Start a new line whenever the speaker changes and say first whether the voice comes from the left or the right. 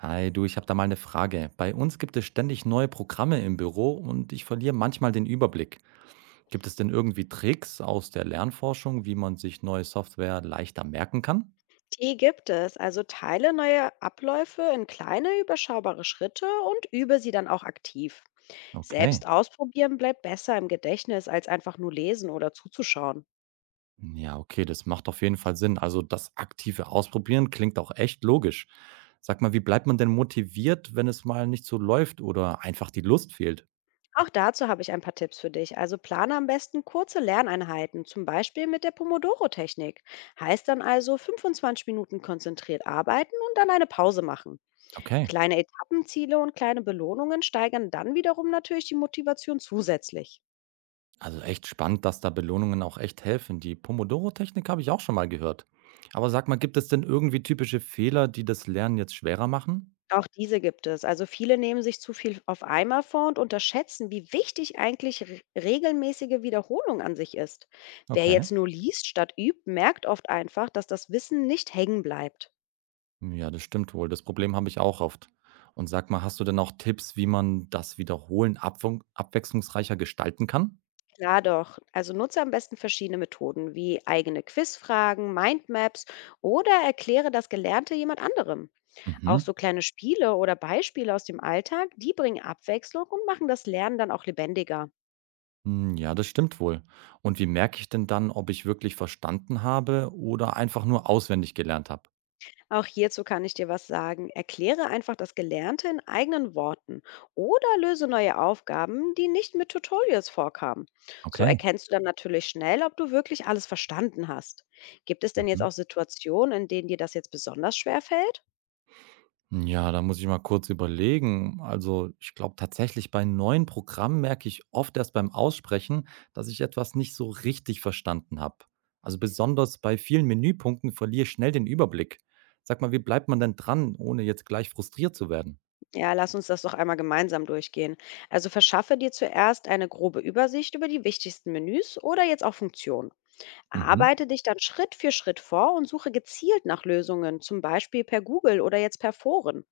right: Hi, du, ich habe da mal eine Frage. Bei uns gibt es ständig neue Programme im Büro und ich verliere manchmal den Überblick. Gibt es denn irgendwie Tricks aus der Lernforschung, wie man sich neue Software leichter merken kann?
left: Die gibt es. Also teile neue Abläufe in kleine, überschaubare Schritte und übe sie dann auch aktiv.
right: Okay.
left: Selbst ausprobieren bleibt besser im Gedächtnis, als einfach nur lesen oder zuzuschauen.
right: Ja, okay, das macht auf jeden Fall Sinn. Also das aktive Ausprobieren klingt auch echt logisch. Sag mal, wie bleibt man denn motiviert, wenn es mal nicht so läuft oder einfach die Lust fehlt?
left: Auch dazu habe ich ein paar Tipps für dich. Also plane am besten kurze Lerneinheiten, zum Beispiel mit der Pomodoro-Technik. Heißt dann also 25 Minuten konzentriert arbeiten und dann eine Pause machen.
right: Okay.
left: Kleine Etappenziele und kleine Belohnungen steigern dann wiederum natürlich die Motivation zusätzlich.
right: Also echt spannend, dass da Belohnungen auch echt helfen. Die Pomodoro-Technik habe ich auch schon mal gehört. Aber sag mal, gibt es denn irgendwie typische Fehler, die das Lernen jetzt schwerer machen?
left: Auch diese gibt es. Also viele nehmen sich zu viel auf einmal vor und unterschätzen, wie wichtig eigentlich re regelmäßige Wiederholung an sich ist. Wer
right: Okay.
left: jetzt nur liest statt übt, merkt oft einfach, dass das Wissen nicht hängen bleibt.
right: Ja, das stimmt wohl. Das Problem habe ich auch oft. Und sag mal, hast du denn auch Tipps, wie man das Wiederholen abwechslungsreicher gestalten kann?
left: Klar doch. Also nutze am besten verschiedene Methoden wie eigene Quizfragen, Mindmaps oder erkläre das Gelernte jemand anderem. Auch
right: Mhm.
left: so kleine Spiele oder Beispiele aus dem Alltag, die bringen Abwechslung und machen das Lernen dann auch lebendiger.
right: Hm, ja, das stimmt wohl. Und wie merke ich denn dann, ob ich wirklich verstanden habe oder einfach nur auswendig gelernt habe?
left: Auch hierzu kann ich dir was sagen. Erkläre einfach das Gelernte in eigenen Worten oder löse neue Aufgaben, die nicht mit Tutorials vorkamen. So
right: Okay.
left: erkennst du dann natürlich schnell, ob du wirklich alles verstanden hast. Gibt es denn jetzt
right: Mhm.
left: auch Situationen, in denen dir das jetzt besonders schwer fällt?
right: Ja, da muss ich mal kurz überlegen. Also, ich glaube tatsächlich, bei neuen Programmen merke ich oft erst beim Aussprechen, dass ich etwas nicht so richtig verstanden habe. Also besonders bei vielen Menüpunkten verliere ich schnell den Überblick. Sag mal, wie bleibt man denn dran, ohne jetzt gleich frustriert zu werden?
left: Ja, lass uns das doch einmal gemeinsam durchgehen. Also verschaffe dir zuerst eine grobe Übersicht über die wichtigsten Menüs oder jetzt auch Funktionen.
right: Mhm,
left: Arbeite dich dann Schritt für Schritt vor und suche gezielt nach Lösungen, zum Beispiel per Google oder jetzt per Foren.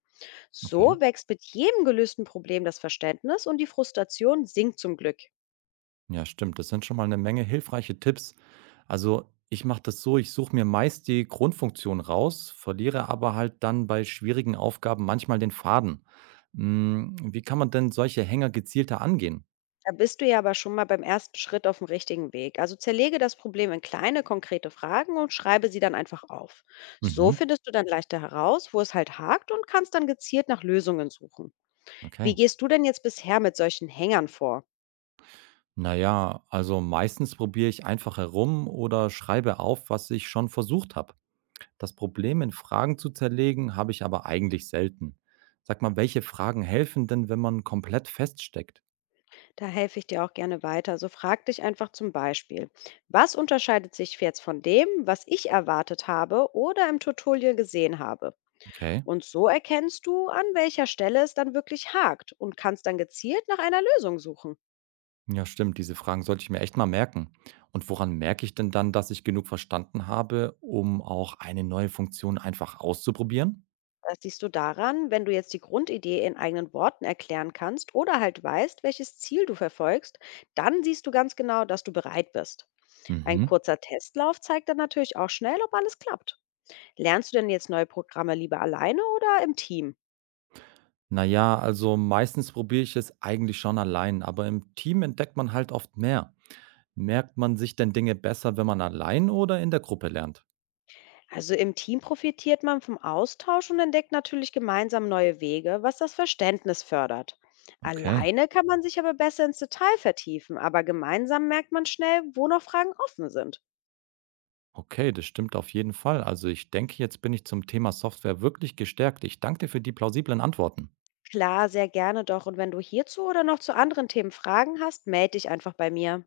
right: okay.
left: So wächst mit jedem gelösten Problem das Verständnis und die Frustration sinkt zum Glück.
right: Ja, stimmt. Das sind schon mal eine Menge hilfreiche Tipps. Also, ich mache das so, ich suche mir meist die Grundfunktion raus, verliere aber halt dann bei schwierigen Aufgaben manchmal den Faden. Hm, wie kann man denn solche Hänger gezielter angehen?
left: Da bist du ja aber schon mal beim ersten Schritt auf dem richtigen Weg. Also zerlege das Problem in kleine, konkrete Fragen und schreibe sie dann einfach auf. So
right: Mhm.
left: findest du dann leichter heraus, wo es halt hakt, und kannst dann gezielt nach Lösungen suchen. Wie
right: Okay.
left: gehst du denn jetzt bisher mit solchen Hängern vor?
right: Na ja, also meistens probiere ich einfach herum oder schreibe auf, was ich schon versucht habe. Das Problem, in Fragen zu zerlegen, habe ich aber eigentlich selten. Sag mal, welche Fragen helfen denn, wenn man komplett feststeckt?
left: Da helfe ich dir auch gerne weiter. So frag dich einfach zum Beispiel, was unterscheidet sich jetzt von dem, was ich erwartet habe oder im Tutorial gesehen habe?
right: Okay.
left: Und so erkennst du, an welcher Stelle es dann wirklich hakt, und kannst dann gezielt nach einer Lösung suchen.
right: Ja, stimmt, diese Fragen sollte ich mir echt mal merken. Und woran merke ich denn dann, dass ich genug verstanden habe, um auch eine neue Funktion einfach auszuprobieren?
left: Das siehst du daran: Wenn du jetzt die Grundidee in eigenen Worten erklären kannst oder halt weißt, welches Ziel du verfolgst, dann siehst du ganz genau, dass du bereit bist. Ein
right: Mhm.
left: kurzer Testlauf zeigt dann natürlich auch schnell, ob alles klappt. Lernst du denn jetzt neue Programme lieber alleine oder im Team?
right: Naja, also meistens probiere ich es eigentlich schon allein, aber im Team entdeckt man halt oft mehr. Merkt man sich denn Dinge besser, wenn man allein oder in der Gruppe lernt?
left: Also im Team profitiert man vom Austausch und entdeckt natürlich gemeinsam neue Wege, was das Verständnis fördert.
right: Okay.
left: Alleine kann man sich aber besser ins Detail vertiefen, aber gemeinsam merkt man schnell, wo noch Fragen offen sind.
right: Okay, das stimmt auf jeden Fall. Also ich denke, jetzt bin ich zum Thema Software wirklich gestärkt. Ich danke dir für die plausiblen Antworten.
left: Klar, sehr gerne doch. Und wenn du hierzu oder noch zu anderen Themen Fragen hast, melde dich einfach bei mir.